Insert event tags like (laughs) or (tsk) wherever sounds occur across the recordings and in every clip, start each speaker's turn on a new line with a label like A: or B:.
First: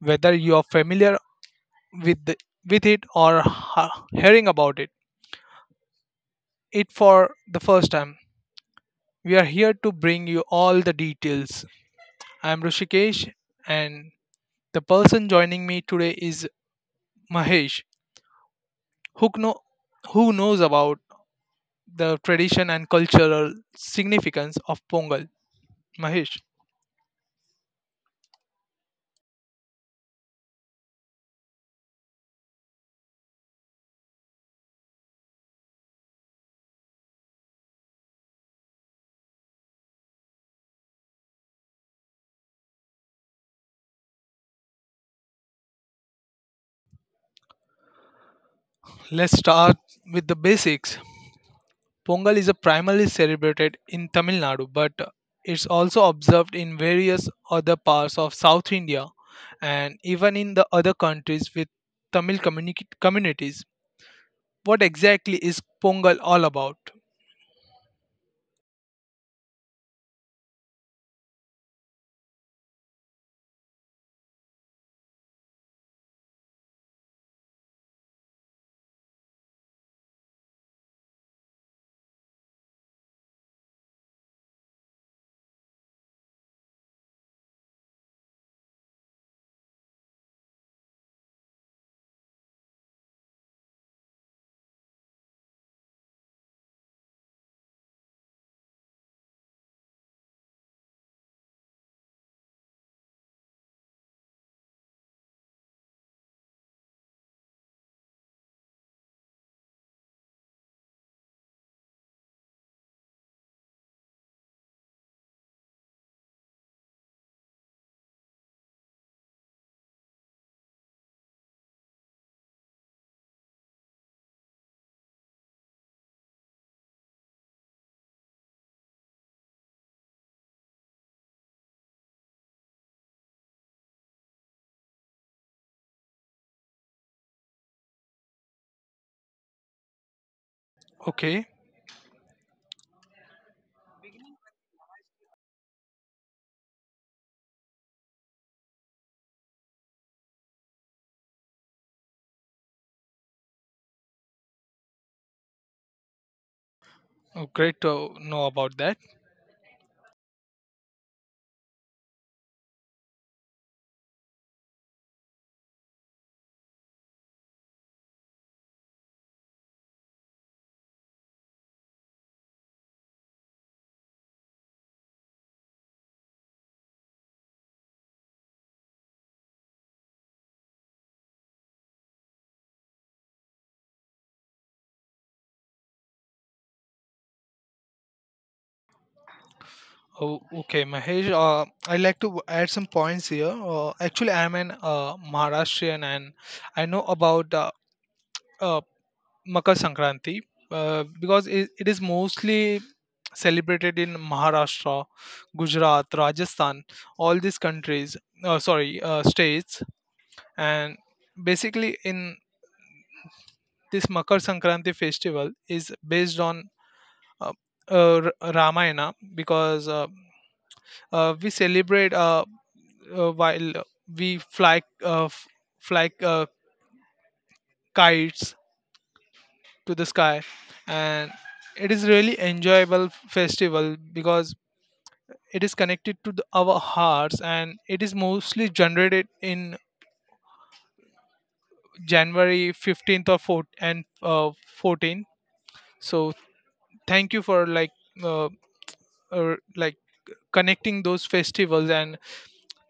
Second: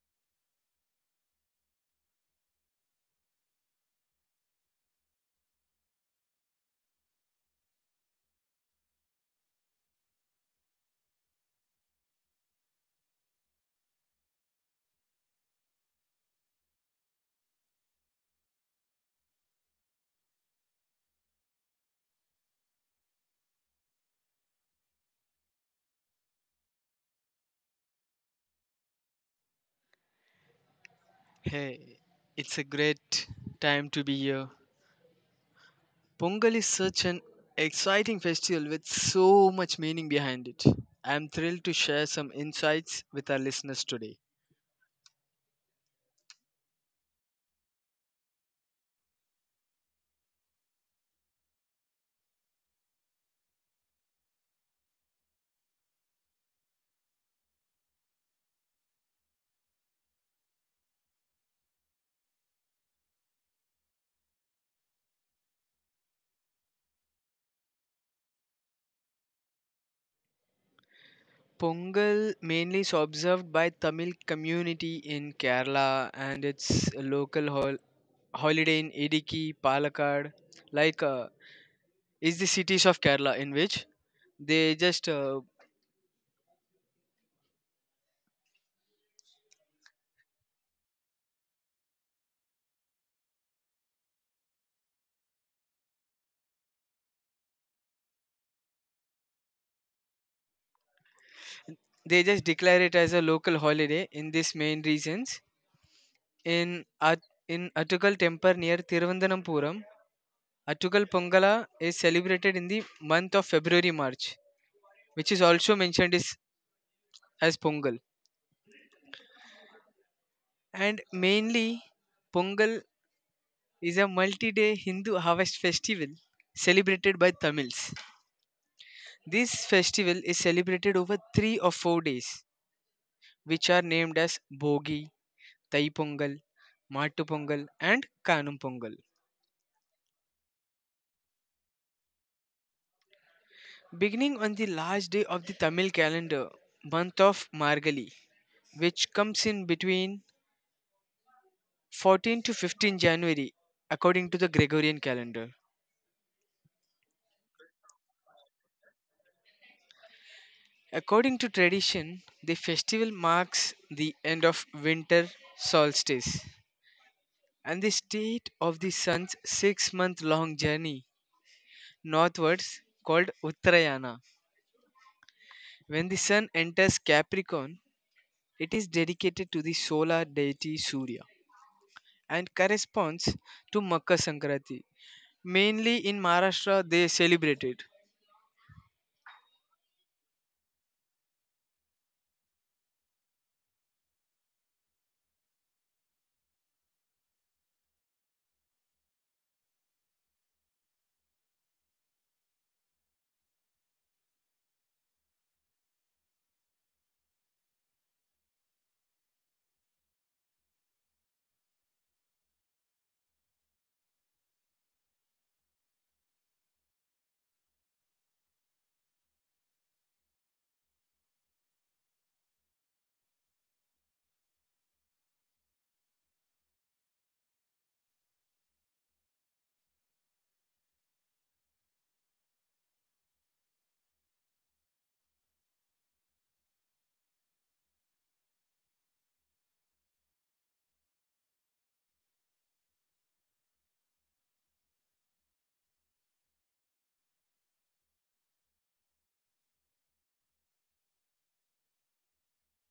A: Whether you are familiar with the- with it or hearing about it, it for the first time, we are here to bring you all the details. I am Rushikesh, and the person joining me today is Mahesh, who know who knows about the tradition and cultural significance of Pongal. Mahesh,
B: Hey, it's a great time to be here. Pongal is such an exciting festival with so much meaning behind it. I'm thrilled to share some insights with our listeners today.
A: let's start with the basics. Pongal is primarily celebrated in Tamil Nadu, but it's also observed in various other parts of South India and even in the other countries with communities. What exactly is Pongal all about?
B: Pongal mainly is observed by Tamil community in Kerala and it's a local holiday in Idiki, Palakkad, like uh, is the cities of Kerala in which they just uh, they just declare it as a local holiday in these main reasons. In in Attugal temple near Thiruvananthapuram, Attugal Pongala is celebrated in the month of February March, which is also as Pongal. And mainly, Pongal is a multi-day Hindu harvest festival celebrated by Tamils. This festival is celebrated over 3 or 4 days, which are named as Bogi, Thai Pongal, Mattu Pongal, and Kanum Pongal.
A: Okay,
B: Beginning on the last day of the Tamil calendar, month of Margali, which comes in between 14 to 15 January according to the Gregorian calendar.
A: oh, great to know about that.
B: According to tradition, the festival marks the end of winter solstice and the state of the sun's 6-month long journey northwards called Uttarayana. When the sun enters Capricorn, it is dedicated to the solar deity Surya and corresponds to Makar Sankranti. Mainly in Maharashtra, they celebrate it.
A: Oh, okay, Mahesh, I'd like to add some points here. Actually, I'm an Maharashtrian, and I know about uh, Makar Sankranti because it is mostly celebrated in Maharashtra, Gujarat, Rajasthan, all these countries, sorry, states. And basically, in this Makar Sankranti festival is based on uh, Ramayana because we celebrate while we fly fly kites to the sky, and it is really enjoyable festival because it is connected to the, our hearts, and it is mostly generated in january 15th or 4 and 14. So thank you for uh, like connecting those festivals and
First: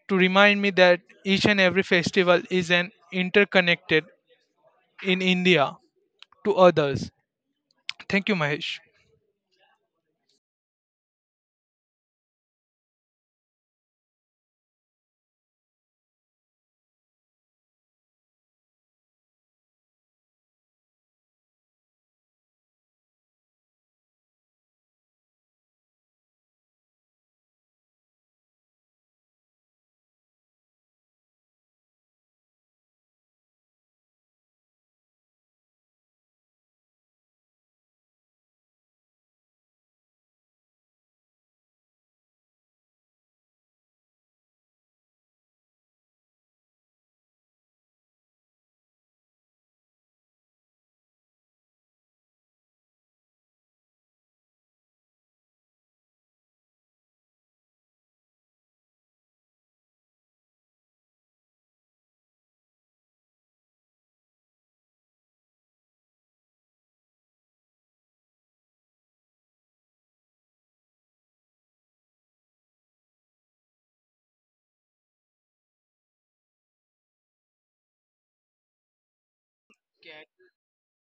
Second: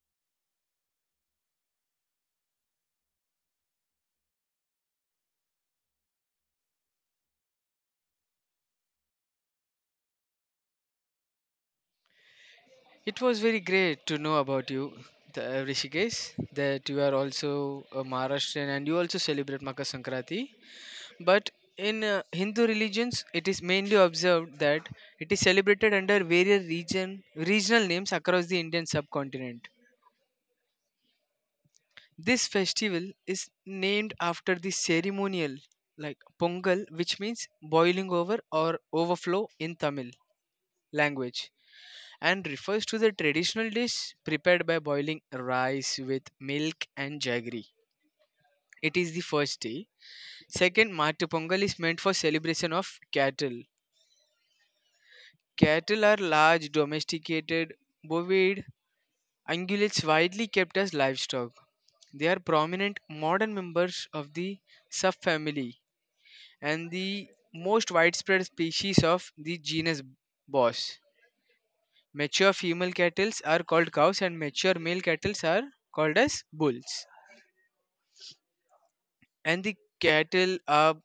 A: to remind me that each and every festival is an interconnected in india to others. Thank you, Mahesh.
B: It was very great to know about you, Rishikesh, that you are also a Maharashtrian and you also celebrate Makar Sankranti. But in Hindu religions, it is mainly observed that it is celebrated under various regional names across the Indian subcontinent. This festival is named after the ceremonial like Pongal, which means boiling over or overflow in Tamil language, and refers to the traditional dish prepared by boiling rice with milk and jaggery. It is the first day. Second, Matu Pongal is meant for celebration of cattle. Cattle are large, domesticated, bovine ungulates widely kept as livestock. They are prominent modern members of the subfamily and the most widespread species of the genus Bos. Mature female cattle are called cows and mature male cattle are called as bulls, and the cattle are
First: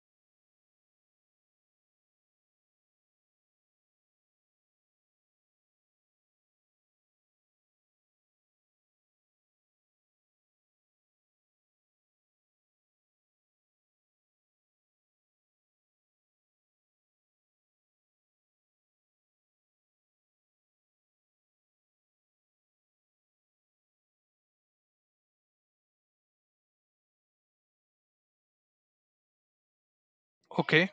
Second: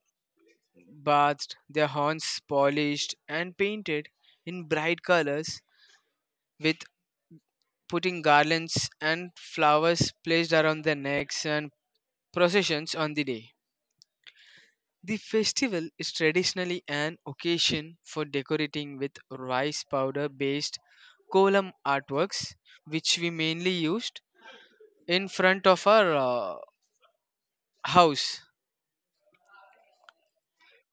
B: bathed, their horns polished and painted in bright colors, with putting garlands and flowers placed around their necks and processions on the day. The festival is traditionally an occasion for decorating with rice powder based kolam artworks, which we mainly used in front of our house,
A: Okay.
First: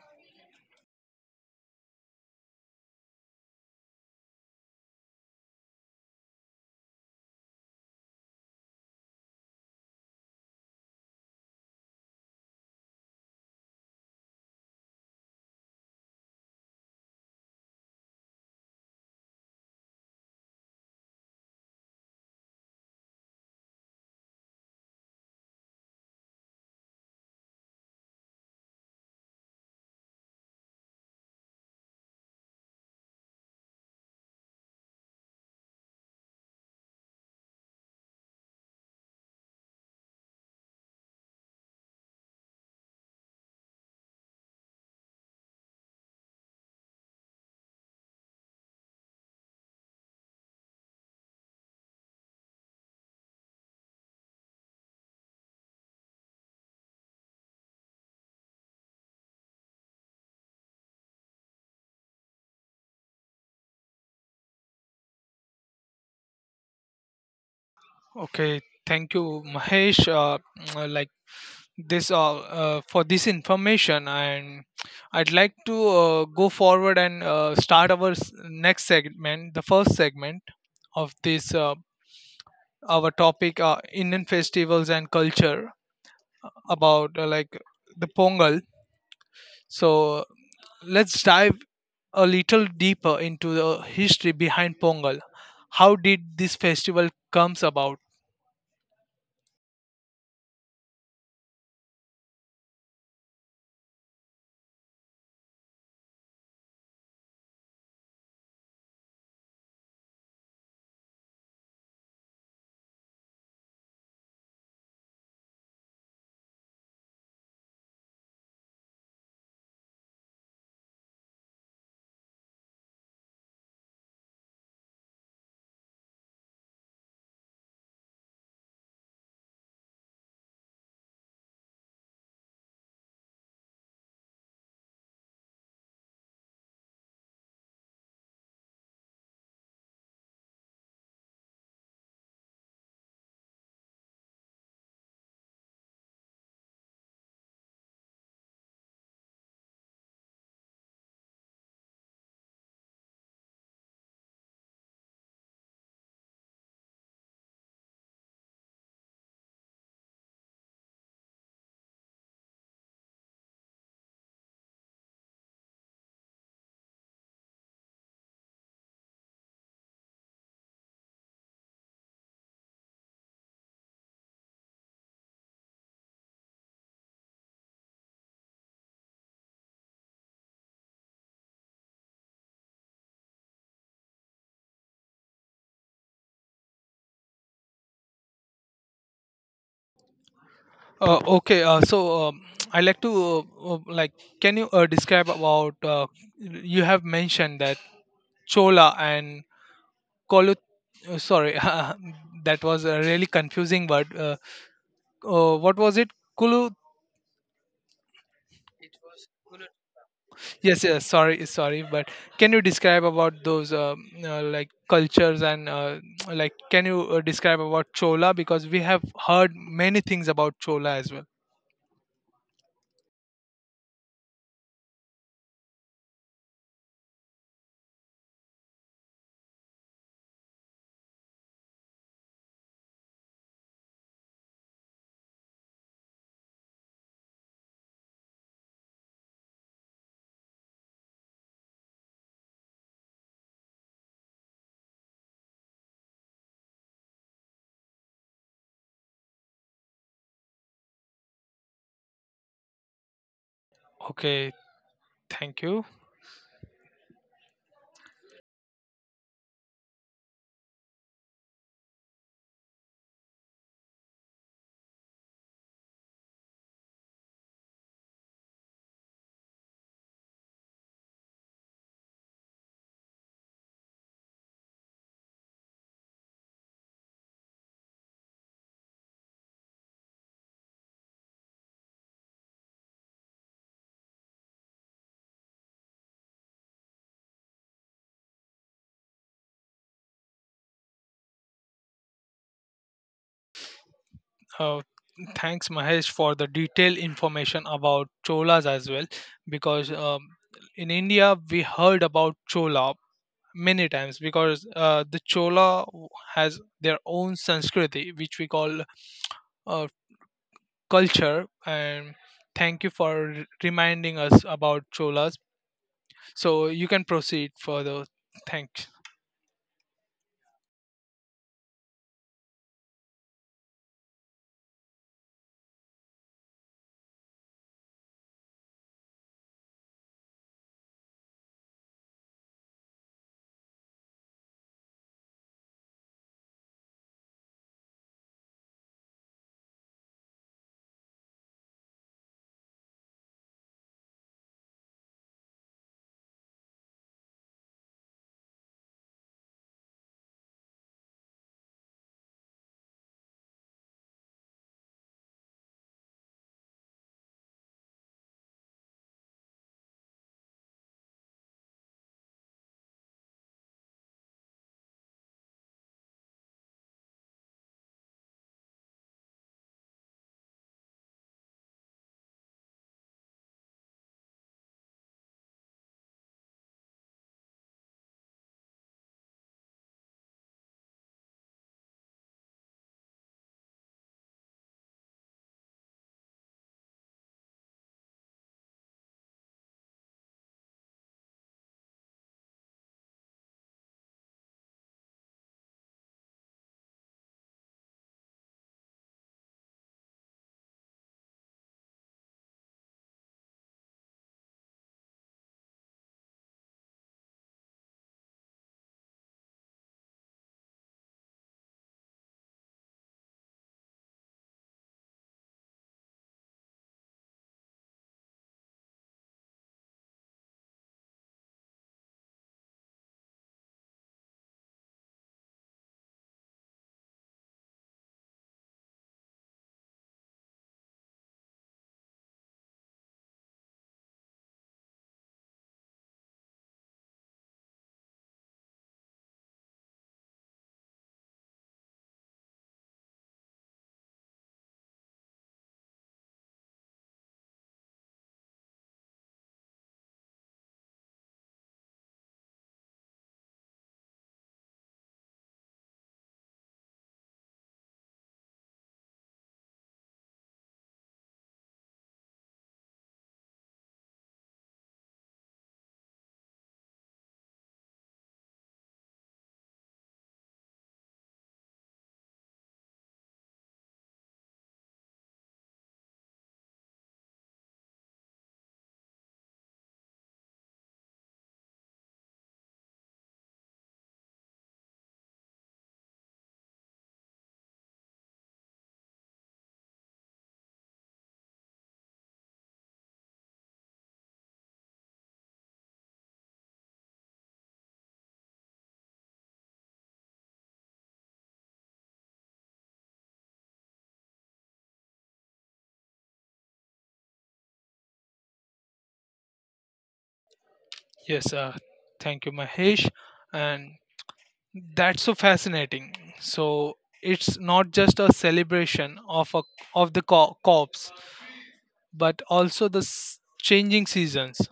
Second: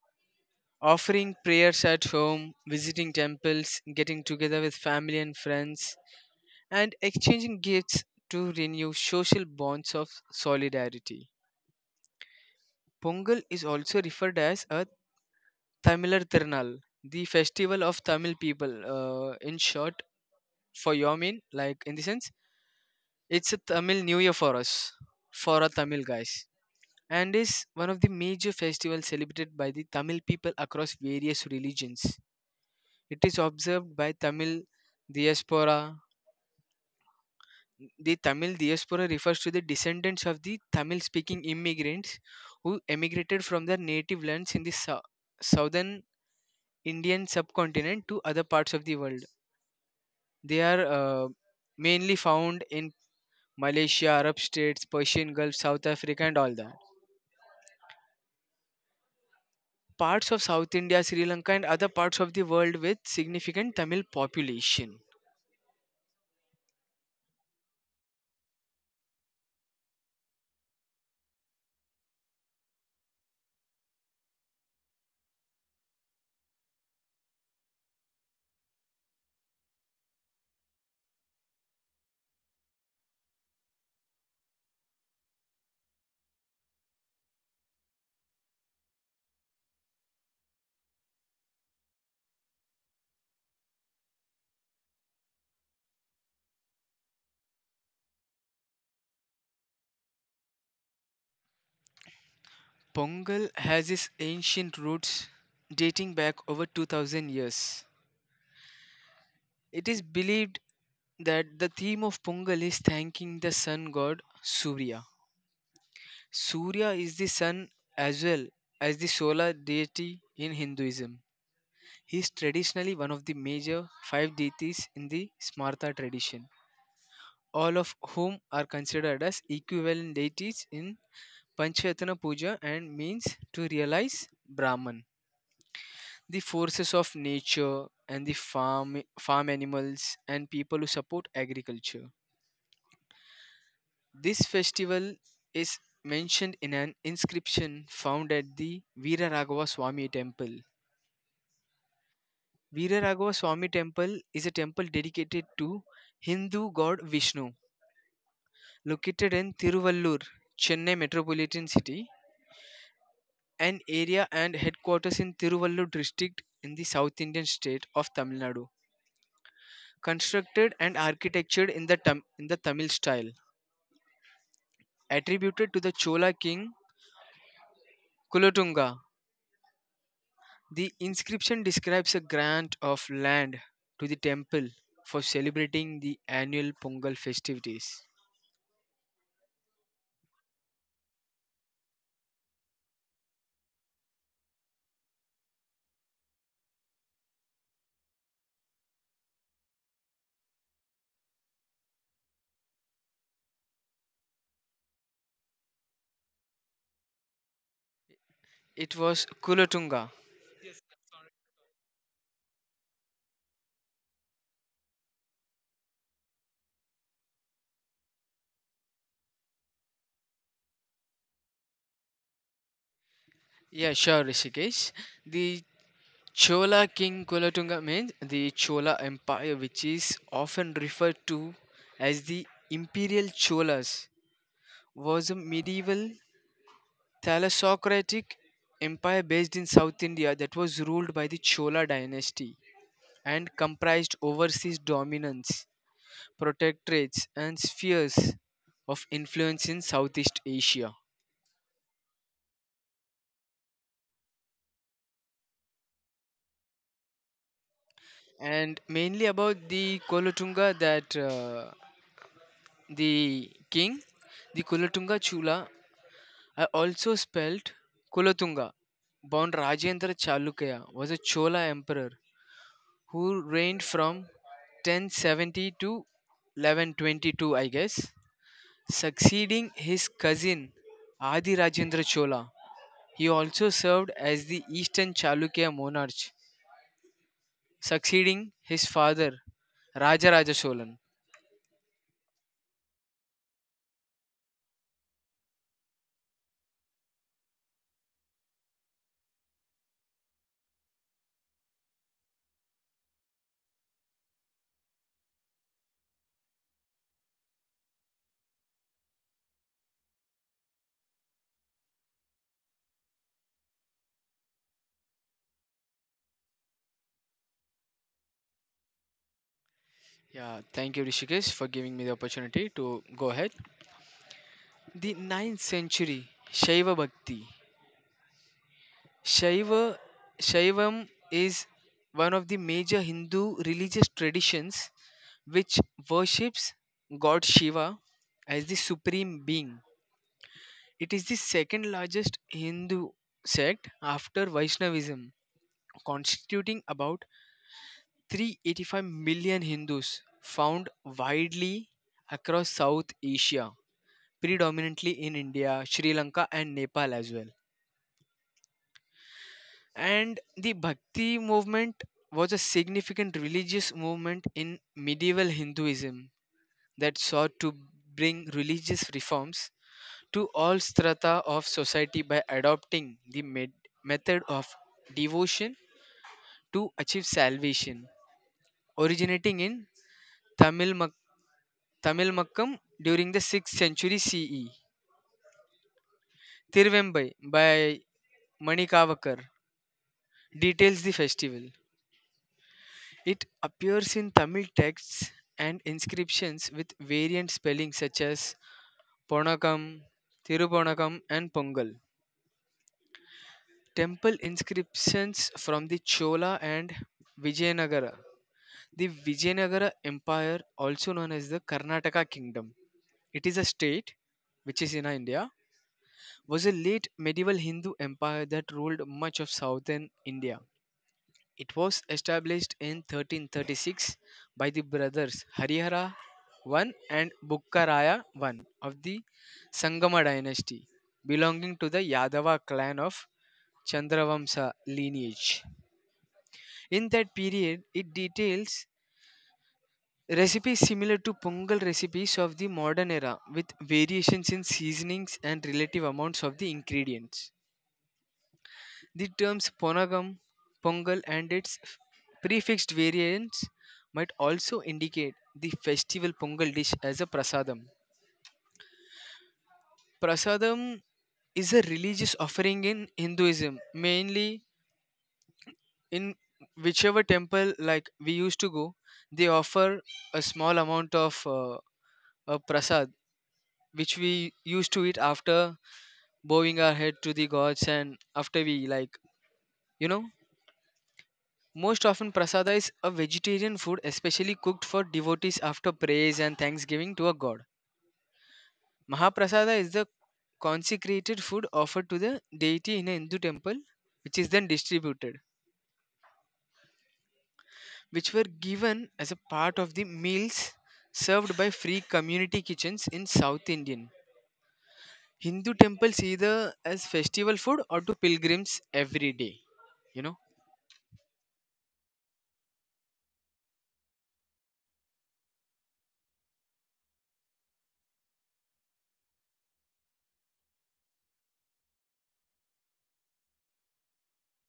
B: offering prayers at home, visiting temples, getting together with family and friends, and exchanging gifts to renew social bonds of solidarity. Pongal is also referred as a Tamilar Tirunal, the festival of Tamil people. In short, for your mean, like in the sense, it's a Tamil New Year for us, for our Tamil guys, and is one of the major festivals celebrated by the Tamil people across various religions. It is observed by Tamil diaspora. The Tamil diaspora refers to the descendants of the Tamil speaking immigrants who emigrated from their native lands in the southern Indian subcontinent to other parts of the world. They are mainly found in Malaysia, Arab states, Persian Gulf, South Africa, and all that. Parts of South India, Sri Lanka, and other parts of the world with significant Tamil population.
A: Okay, thank you, Mahesh, (tsk) like this all for this information, and I'd like to go forward and start our next segment, the first segment of this our topic, indian festivals and culture, about like the pongal. So let's dive a little deeper into the history behind Pongal. How did this festival comes about?
B: Pongal has its ancient roots dating back over 2000 years. It is believed that the theme of Pongal is thanking the sun god Surya. Surya is the sun as well as the solar deity in Hinduism. He is traditionally one of the major five deities in the Smartha tradition, all of whom are considered as equivalent deities in Panchayatana Puja and means to realize Brahman. The forces of nature and the farm animals and people who support agriculture. This festival is mentioned in an inscription found at the Veera Raghava Swami temple. Veera Raghava Swami temple is a temple dedicated to Hindu god Vishnu, located in Tiruvallur, Chennai metropolitan city, an area and headquarters in Tiruvallur district in the South Indian state of Tamil Nadu. Constructed and architectured in the Tamil style, attributed to the Chola king Kulotunga. The inscription describes a grant of land to the temple for celebrating the annual Pongal festivities.
A: Okay, so I like to Can you describe about? You have mentioned that Chola and Kolut. Sorry, (laughs) that was a really confusing word. What was it? Kulu.
B: It was Kulotunga.
A: Yes, yes. Sorry, sorry. But can you describe about those like cultures and (tsk) like can you describe about Chola, because we have heard many things about Chola as well.
B: Yeah, sure, Rishikesh. The Chola king Kulotunga means the Chola Empire, which is often referred to as the Imperial Cholas, was a medieval Thalassocratic empire based in South India that was ruled by the Chola dynasty and comprised overseas dominance, protectorates and spheres of influence in Southeast Asia,
A: Okay, thank you.
B: and mainly about the Kolotunga that the king, the Kolotunga Chula, are also spelled Kolotunga, born Rajendra Chalukya, was a Chola emperor who reigned from 1070 to 1122, I guess, succeeding his cousin Adi Rajendra Chola. He also served as the Eastern Chalukya monarch, succeeding his father Rajaraja Cholan.
A: Oh. Thanks, Mahesh, for the detailed information about cholas as well. Because in India, we heard about chola many times because the has their own Sanskriti, which we call uh, culture. And thank you for reminding us about cholas. So you can proceed further. Thanks.
B: Yeah, thank you Rishikesh for giving me the opportunity to go ahead. The ninth century Shaiva Bhakti. Shaiva Shaivam is one of the major Hindu religious traditions which worships God Shiva as the supreme being. It is the second largest Hindu sect after Vaishnavism, constituting about 385 million Hindus found widely across South Asia, predominantly in India, Sri Lanka, and Nepal as well. And the Bhakti movement was a significant religious movement in medieval Hinduism that sought to bring religious reforms to all strata of society by adopting the method of devotion to achieve salvation, originating in Tamil Tamilmakkam during the 6th century CE. Tiruvembai by Manikavakar details the festival. It appears in Tamil texts and inscriptions with variant spellings such as Ponakam, Thiruponakam, and Pongal. Temple inscriptions from the Chola and Vijayanagara. The Vijayanagara Empire, also known as the Karnataka Kingdom, it is a state which is in India, was a late medieval Hindu empire that ruled much of southern India. It was established in 1336 by the brothers Harihara I and Bukkaraya I of the Sangama dynasty, belonging to the Yadava clan of Chandravamsa lineage. In that period, it details recipes similar to Pongal recipes of the modern era with variations in seasonings and relative amounts of the ingredients. The terms Ponagam, Pongal, and its prefixed variants might also indicate the festival Pongal dish as a prasadam. Prasadam is a religious offering in Hinduism, mainly in whichever temple like we used to go, they offer a small amount of a prasad which we used to eat after bowing our head to the gods, and after we like you know. Most often, prasada is a vegetarian food especially cooked for devotees after praise and thanksgiving to a god. Mahaprasada is the consecrated food offered to the deity in a Hindu temple, which is then distributed, which were given as a part of the meals served by free community kitchens in South Indian Hindu temples either as festival food or to pilgrims every day. You know,
A: Yes, thank you, Mahesh. And that's so fascinating. So it's not just a celebration of a of the cops, but also the changing seasons.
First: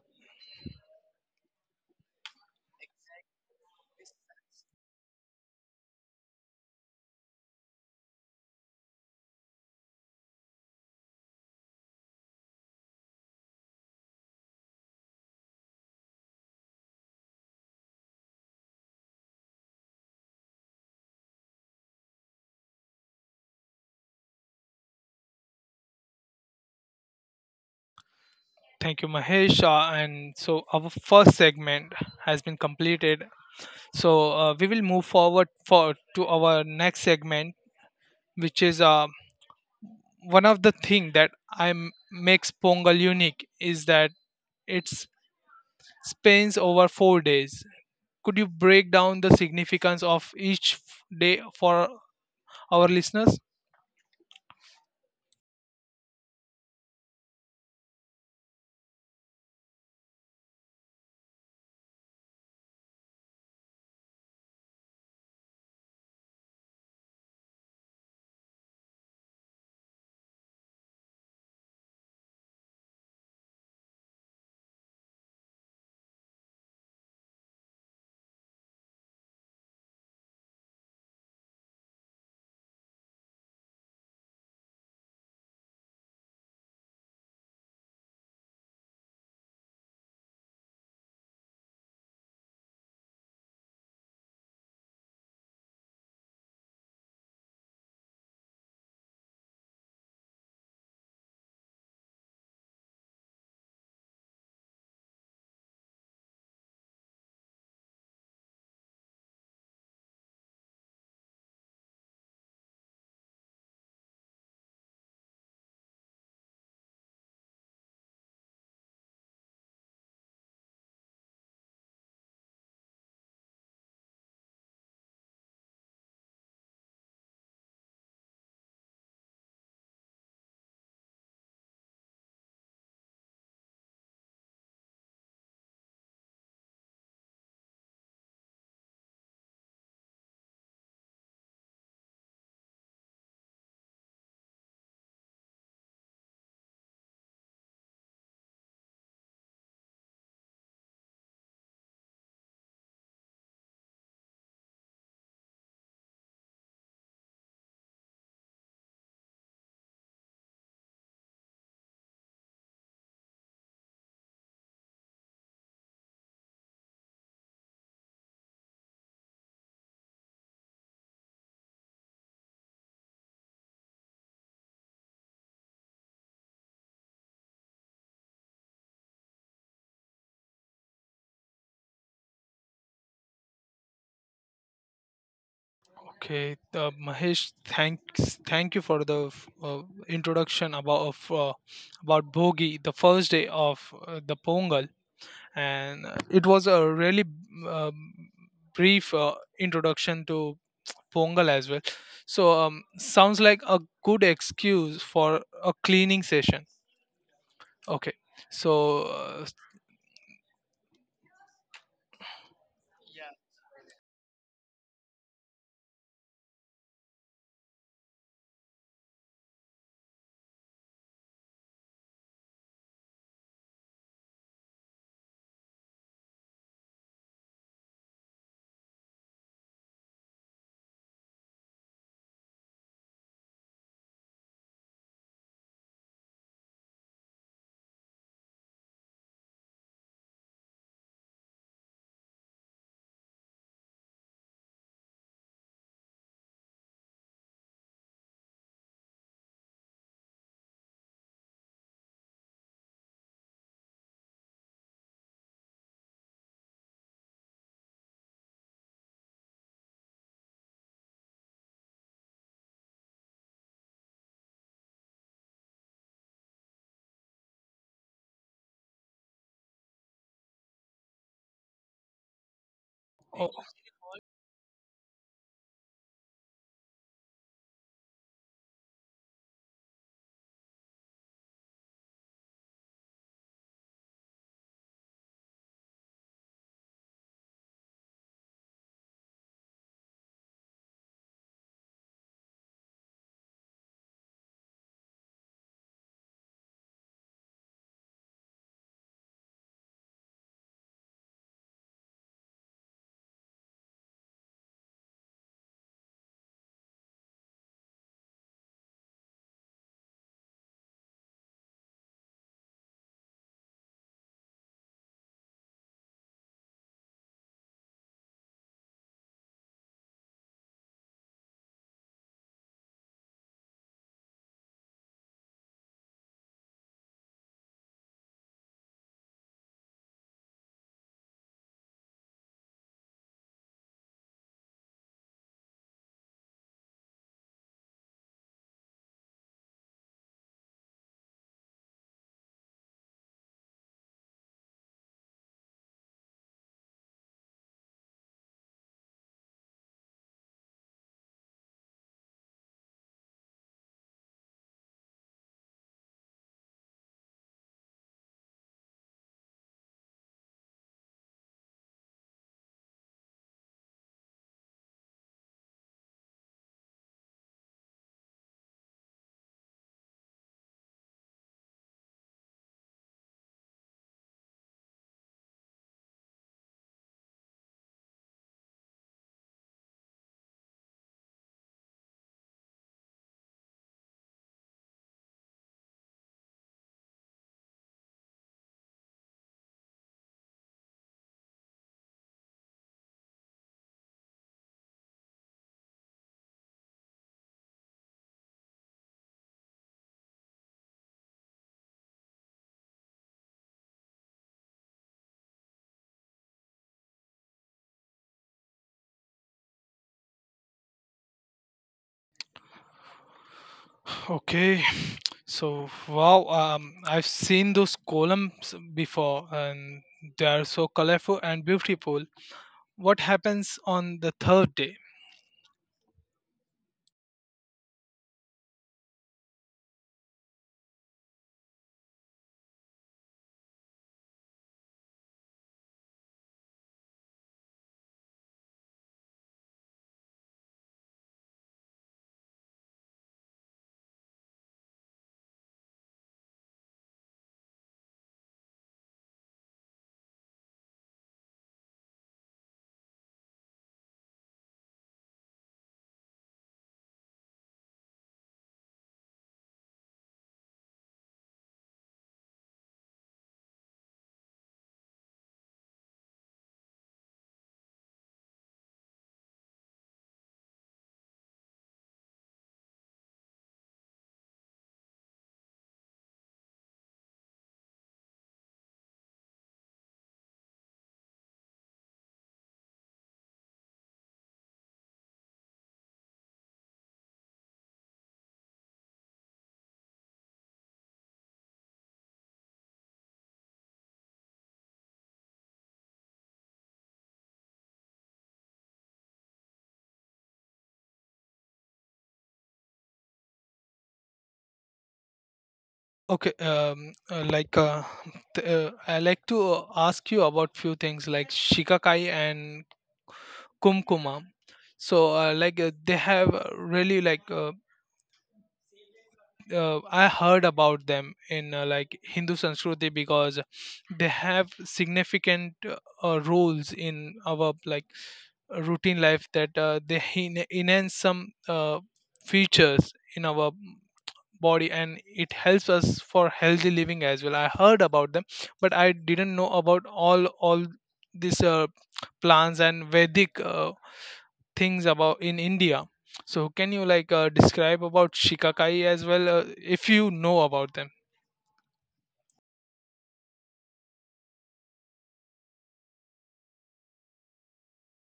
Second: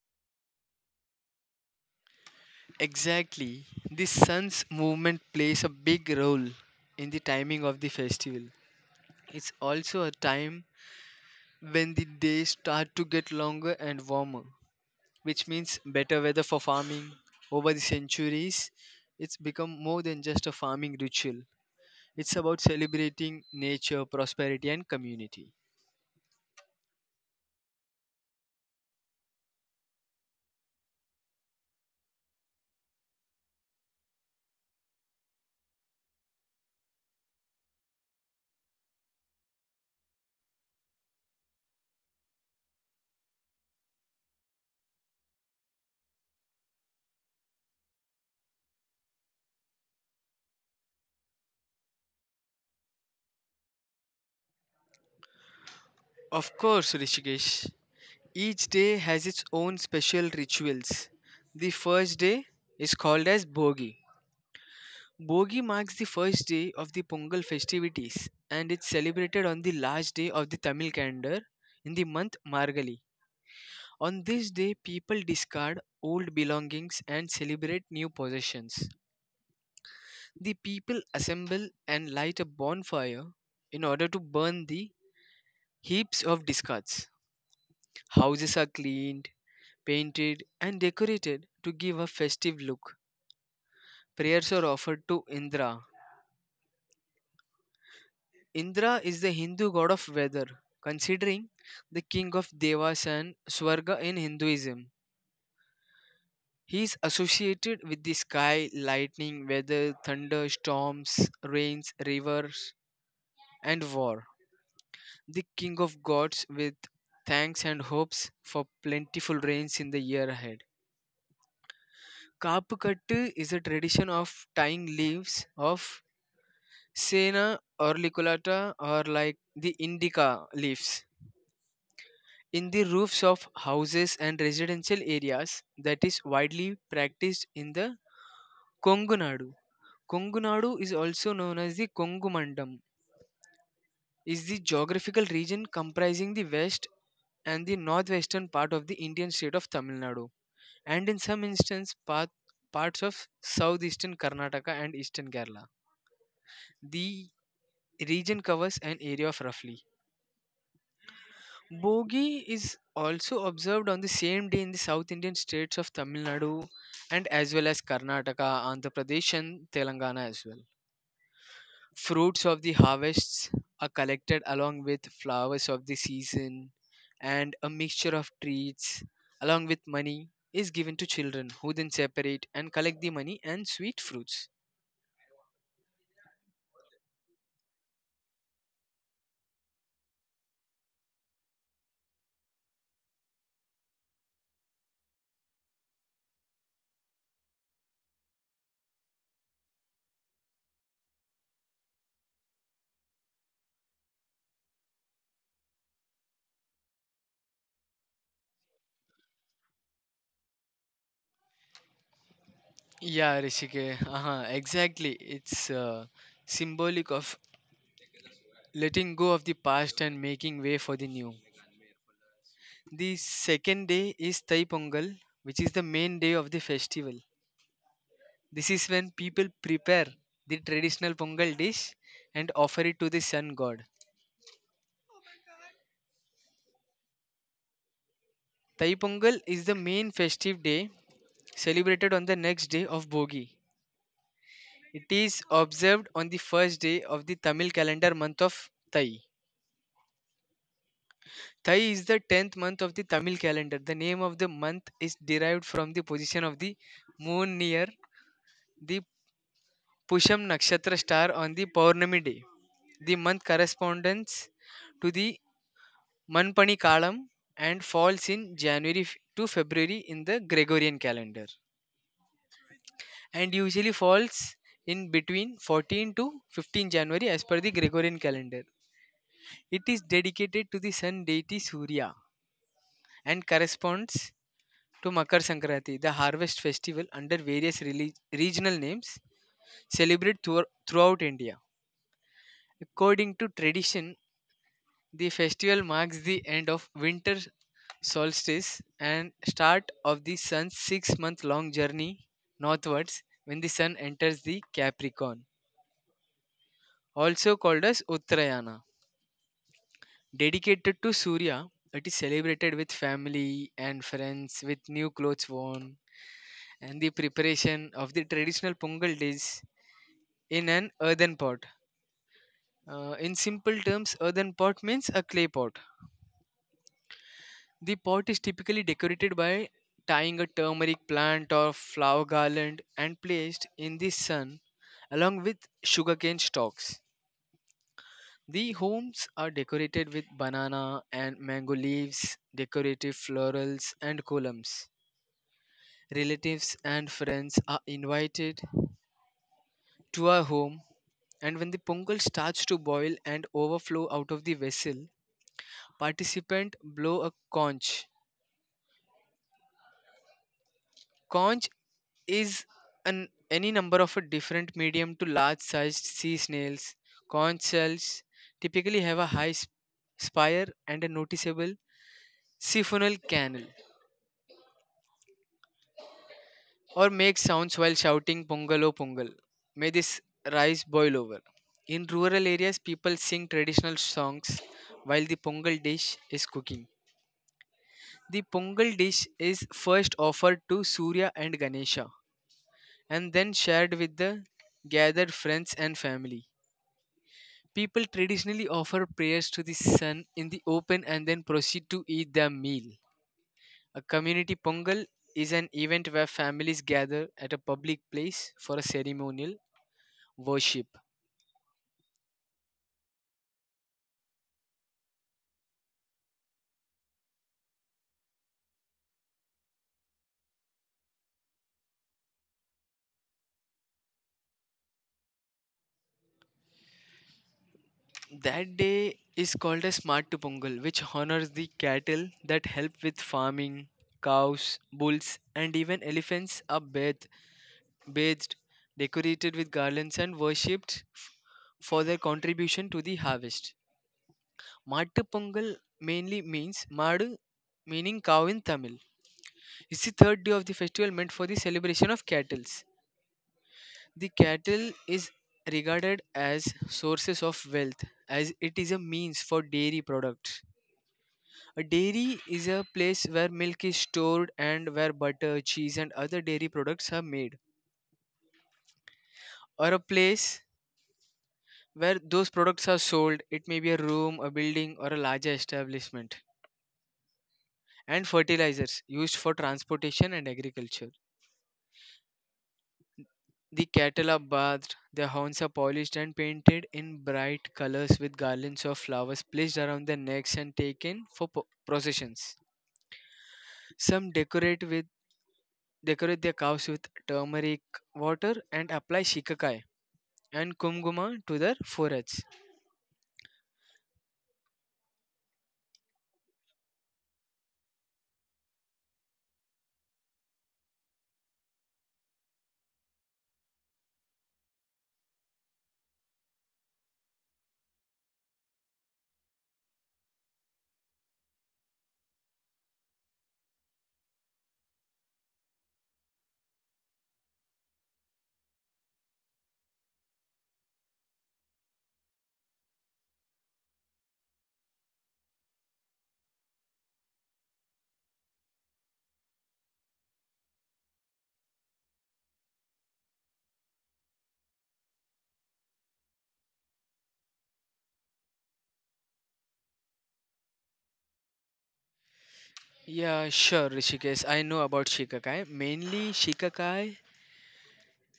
B: exactly. The sun's movement plays a big role in the timing of the festival. It's also a time when the days start to get longer and warmer, which means better weather for farming. Over the centuries, it's become more than just a farming ritual. It's about celebrating nature, prosperity, and community.
A: Thank you, Mahesh. And so our first segment has been completed. So we will move forward for to our next segment, which is one of the thing that makes Pongal unique is that it spans over 4 days. Could you break down the significance of each day for our listeners?
B: Of course, Rishikesh, each day has its own special rituals. The first day is called as Bogi. Bogi marks the first day of the Pongal festivities and it's celebrated on the last day of the Tamil calendar in the month Margali. On this day, people discard old belongings and celebrate new possessions. The people assemble and light a bonfire in order to burn the heaps of discards. Houses are cleaned, painted, and decorated to give a festive look. Prayers are offered to Indra. Indra is the Hindu god of weather, considering the king of Devas and Swarga in Hinduism. He is associated with the sky, lightning, weather, thunder, storms, rains, rivers, and war. The king of gods with thanks and hopes for plentiful rains in the year ahead. Kaapukattu is a tradition of tying leaves of Sena or Liculata or like the indica leaves in the roofs of houses and residential areas that is widely practiced in the Kongunadu. Kongunadu is also known as the Kongumandam, is the geographical region comprising the west and the northwestern part of the Indian state of Tamil Nadu, and in some instances parts of southeastern Karnataka and eastern Kerala. The region covers an area of roughly Bogi is also observed on the same day in the South Indian states of Tamil Nadu and as well as Karnataka, Andhra Pradesh, and Telangana as well. Fruits of the harvests are collected along with flowers of the season, and a mixture of treats along with money is given to children who then separate and collect the money and sweet fruits.
A: Okay, Mahesh, thank you for the introduction about of, about Bhogi, the first day of the Pongal. And it was a really um, brief introduction to pongal as well. So sounds like a good excuse for a cleaning session. Okay. So uh,
B: Yeah, Rishike, exactly. It's symbolic of letting go of the past and making way for the new. The second day is Thai Pongal, which is the main day of the festival. This is when people prepare the traditional Pongal dish and offer it to the sun god. Thai Pongal is the main festive day celebrated on the next day of Bogi. It is observed on the first day of the Tamil calendar month of Thai. Thai is the 10th month of the Tamil calendar. The name of the month is derived from the position of the moon near the Pusham Nakshatra star on the Purnami day. The month corresponds to the Manpani Kalam and falls in January to February in the Gregorian calendar,
A: oh,
B: and usually falls in between 14 to 15 January as per the Gregorian calendar. It is dedicated to the sun deity Surya and corresponds to Makar Sankranti, the harvest festival under various regional names celebrated throughout India. According to tradition, the festival marks the end of winter solstice and start of the sun's 6-month long journey northwards, when the sun enters the Capricorn, also called as Uttarayana. Dedicated to Surya, it is celebrated with family and friends, with new clothes worn and the preparation of the traditional Pongal dish in an earthen pot. In simple terms, earthen pot means a clay pot. The pot is typically decorated by tying a turmeric plant or flower garland and placed in the sun along with sugarcane stalks. The homes are decorated with banana and mango leaves, decorative florals, and columns. Relatives and friends are invited to our home, and when the pongal starts to boil and overflow out of the vessel, participants blow a conch. Conch is an any number of a different medium to large sized sea snails. Conch shells typically have a high spire and a noticeable siphonal canal, or make sounds while shouting, "Pongal o pongal. May this rice boil over." In rural areas, people sing traditional songs while the pongal dish is cooking. The pongal dish is first offered to Surya and Ganesha, and then shared with the gathered friends and family. People traditionally offer prayers to the sun in the open and then proceed to eat their meal. A community pongal is an event where families gather at a public place for a ceremonial worship.
A: okay. (sighs) So wow. I've seen those columns before, and they are so colorful and beautiful. What happens on the third day?
B: That day is called a Smartu Pongal, which honors the cattle that help with farming. Cows, bulls, and even elephants are bathed, decorated with garlands, and worshipped for their contribution to the harvest. Mattu Pongal mainly means Madu, meaning cow in Tamil. It's the third day of the festival, meant for the celebration of cattle. The cattle is regarded as sources of wealth, as it is a means for dairy products. A dairy is a place where milk is stored and where butter, cheese, and other dairy products are made, or a place where those products are sold. It may be a room, a building, or a larger establishment. And fertilizers used for transportation and agriculture. The cattle are bathed, their horns are polished and painted in bright colors with garlands of flowers placed around their necks and taken for processions. Some decorate their cows with turmeric water and apply shikakai and kumguma to their foreheads.
A: Okay, I like to ask you about few things like Shikakai and Kumkuma. So, they have really like I heard about them in like Hindu Sanskriti because they have significant roles in our like routine life, that they enhance some features in our body, and it helps us for healthy living as well. I heard about them, but I didn't know about all these plants and Vedic things about in India. So can you like describe about shikakai as well if you know about them?
B: Yeah, sure, Rishikesh. I know about shikakai. Mainly, shikakai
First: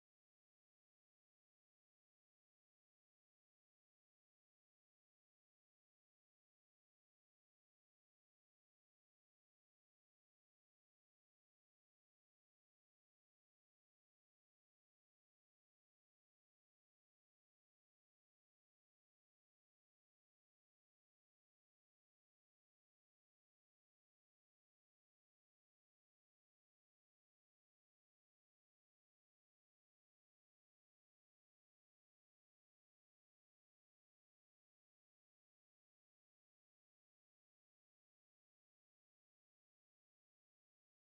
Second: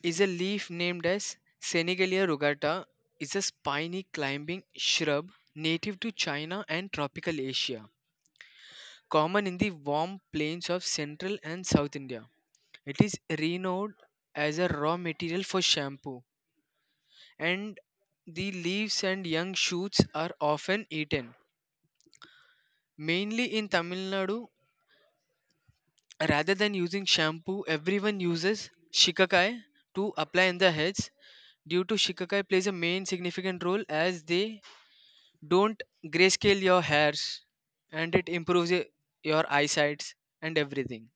B: is a leaf named as Senegalia rugata, is a spiny climbing shrub native to China and tropical Asia, common in the warm plains of central and south India. It is renowned as a raw material for shampoo, and the leaves and young shoots are often eaten. Mainly in Tamil Nadu, rather than using shampoo, everyone uses shikakai to apply in the heads, due to shikakai plays a main significant role as they don't grayscale your hairs, and it improves your eyesight and everything.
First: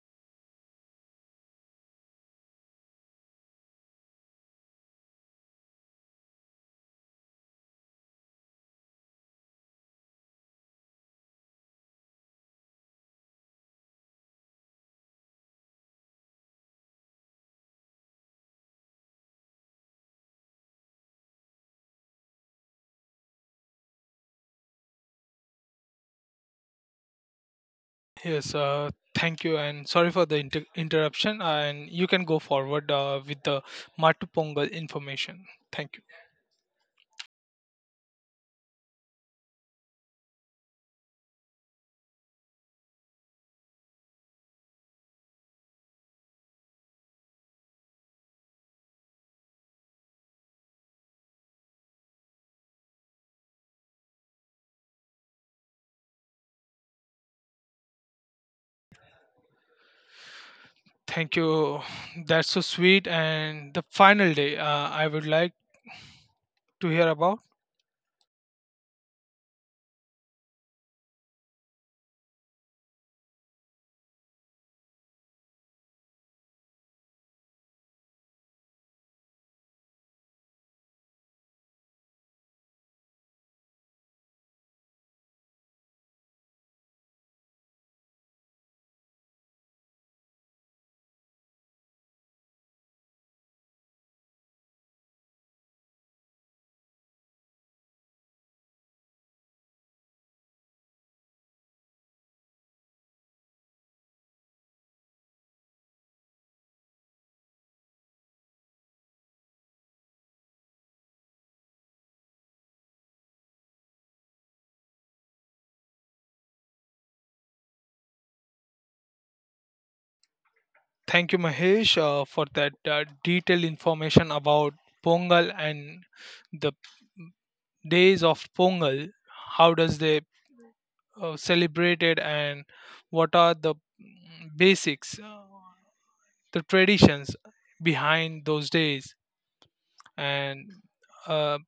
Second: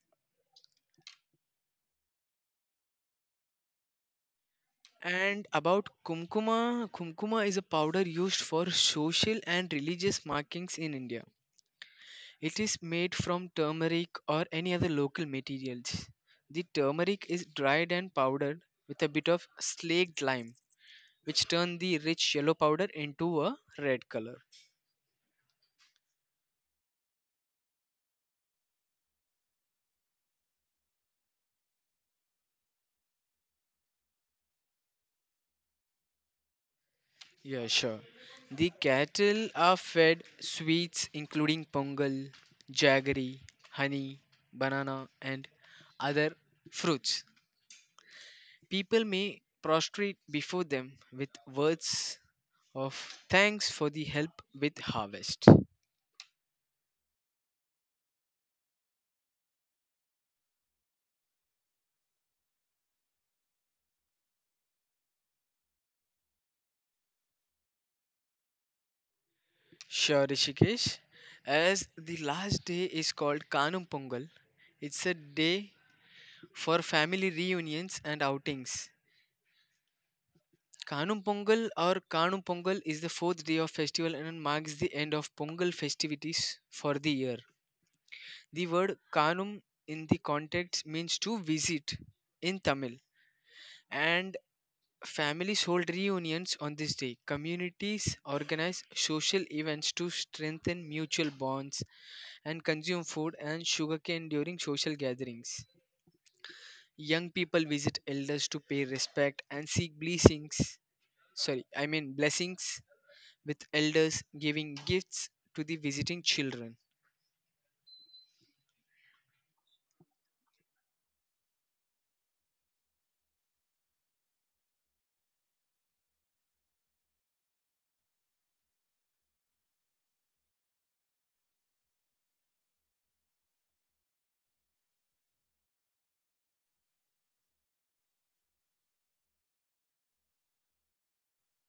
B: And about kumkuma, kumkuma is a powder used for social and religious markings in India. It is made from turmeric or any other local materials. The turmeric is dried and powdered with a bit of slaked lime, which turn the rich yellow powder into a red color.
A: Yes, thank you, and sorry for the interruption. And you can go forward with the Matu Pongal information. Thank you.
B: Yeah, sure. The cattle are fed sweets including pongal, jaggery, honey, banana, and other fruits. People may prostrate before them with words of thanks for the help with harvest.
A: Thank you. That's so sweet. And the final day I would like to hear about.
B: Sure, Rishikesh. As the last day is called Kanum Pongal, it's a day for family reunions and outings. Kanum Pongal or Kanum Pongal is the fourth day of festival and marks the end of Pongal festivities for the year. The word Kanum in the context means to visit in Tamil, and families hold reunions on this day. Communities organize social events to strengthen mutual bonds and consume food and sugarcane during social gatherings. Young people visit elders to pay respect and seek blessings. Sorry, I mean blessings with elders giving gifts to the visiting children.
A: Thank you, Mahesh, for that detailed information about Pongal and the days of Pongal. How does they celebrated, and what are the basics, the traditions behind those days, and uh,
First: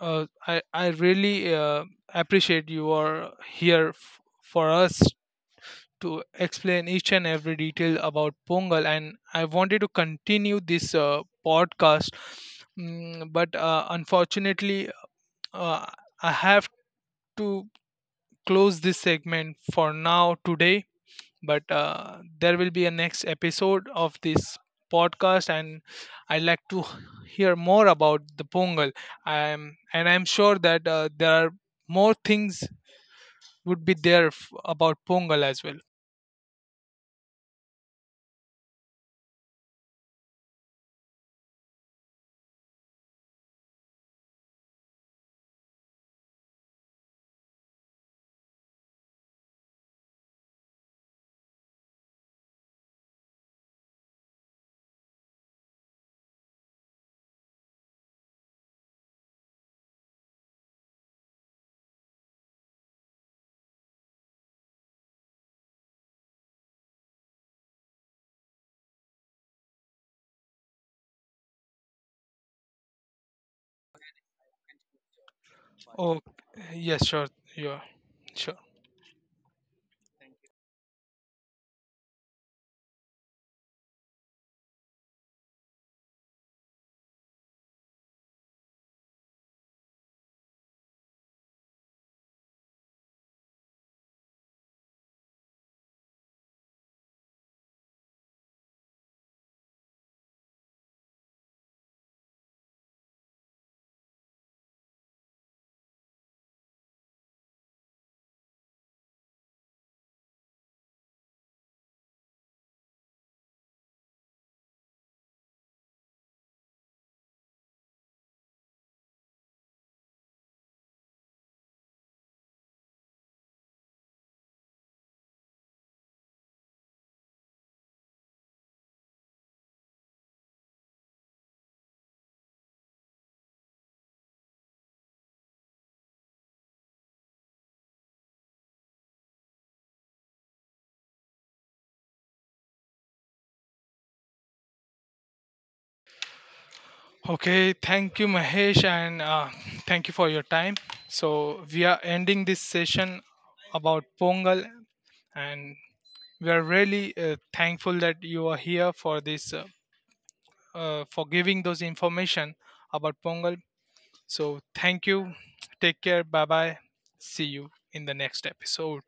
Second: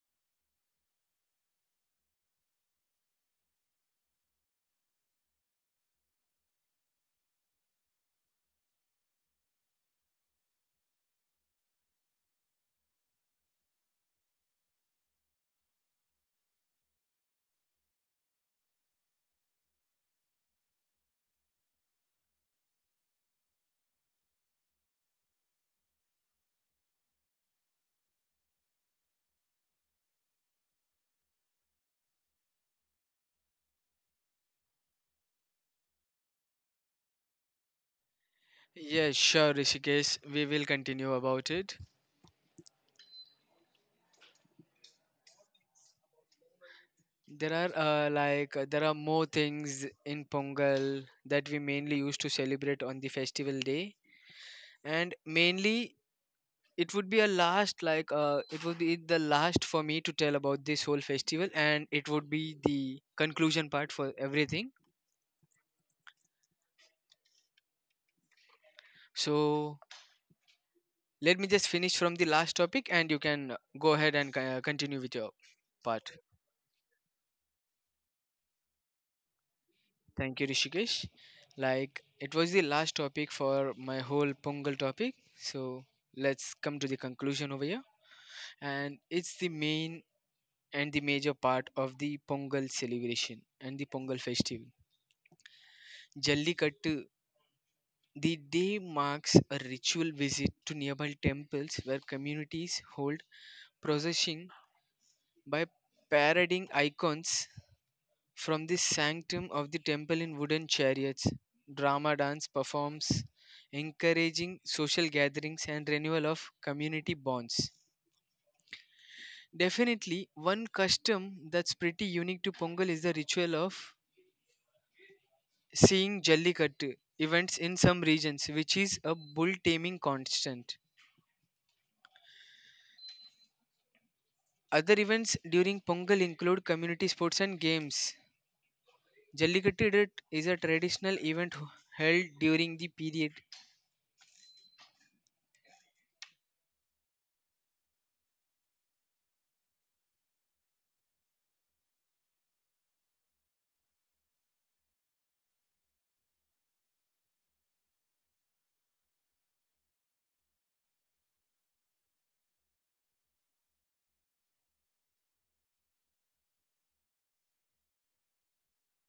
A: I really appreciate you are here for us to explain each and every detail about pongal, and I wanted to continue this podcast, but unfortunately uh, I have to close this segment for now today. But there will be a next episode of this podcast, and I'd like to hear more about the pongal. I'm sure that there are more things would be there about pongal as well.
B: Yeah, sure, Rishikesh. We will continue about it. There are more things in Pongal that we mainly used to celebrate on the festival day, and mainly it would be a last like it would be the last for me to tell about this whole festival, and it would be the conclusion part for everything. So let me just finish from the last topic, and you can go ahead and continue with your part.
A: Oh, yes, sure. Yeah, sure.
B: Thank you, Rishikesh. Like, it was the last topic for my whole Pongal topic. So, let's come to the conclusion over here. And it's the main and the major part of the Pongal celebration and the Pongal festival. Jallikattu, the day marks a ritual visit to nearby temples where communities hold procession by parading icons from the sanctum of the temple in wooden chariots, drama dance performs, encouraging social gatherings and renewal of community bonds. Definitely, one custom that's pretty unique to Pongal is the ritual of seeing Jallikattu events in some regions, which is a bull taming constant. Other events during Pongal include community sports and games. Jallikattu Dutt is a traditional event held during the period
A: Okay, thank you, Mahesh, and thank you for your time. So we are ending this session about pongal, and we are really thankful that you are here for this for giving those information about pongal. So thank you, take care, bye bye. See you in the next episode.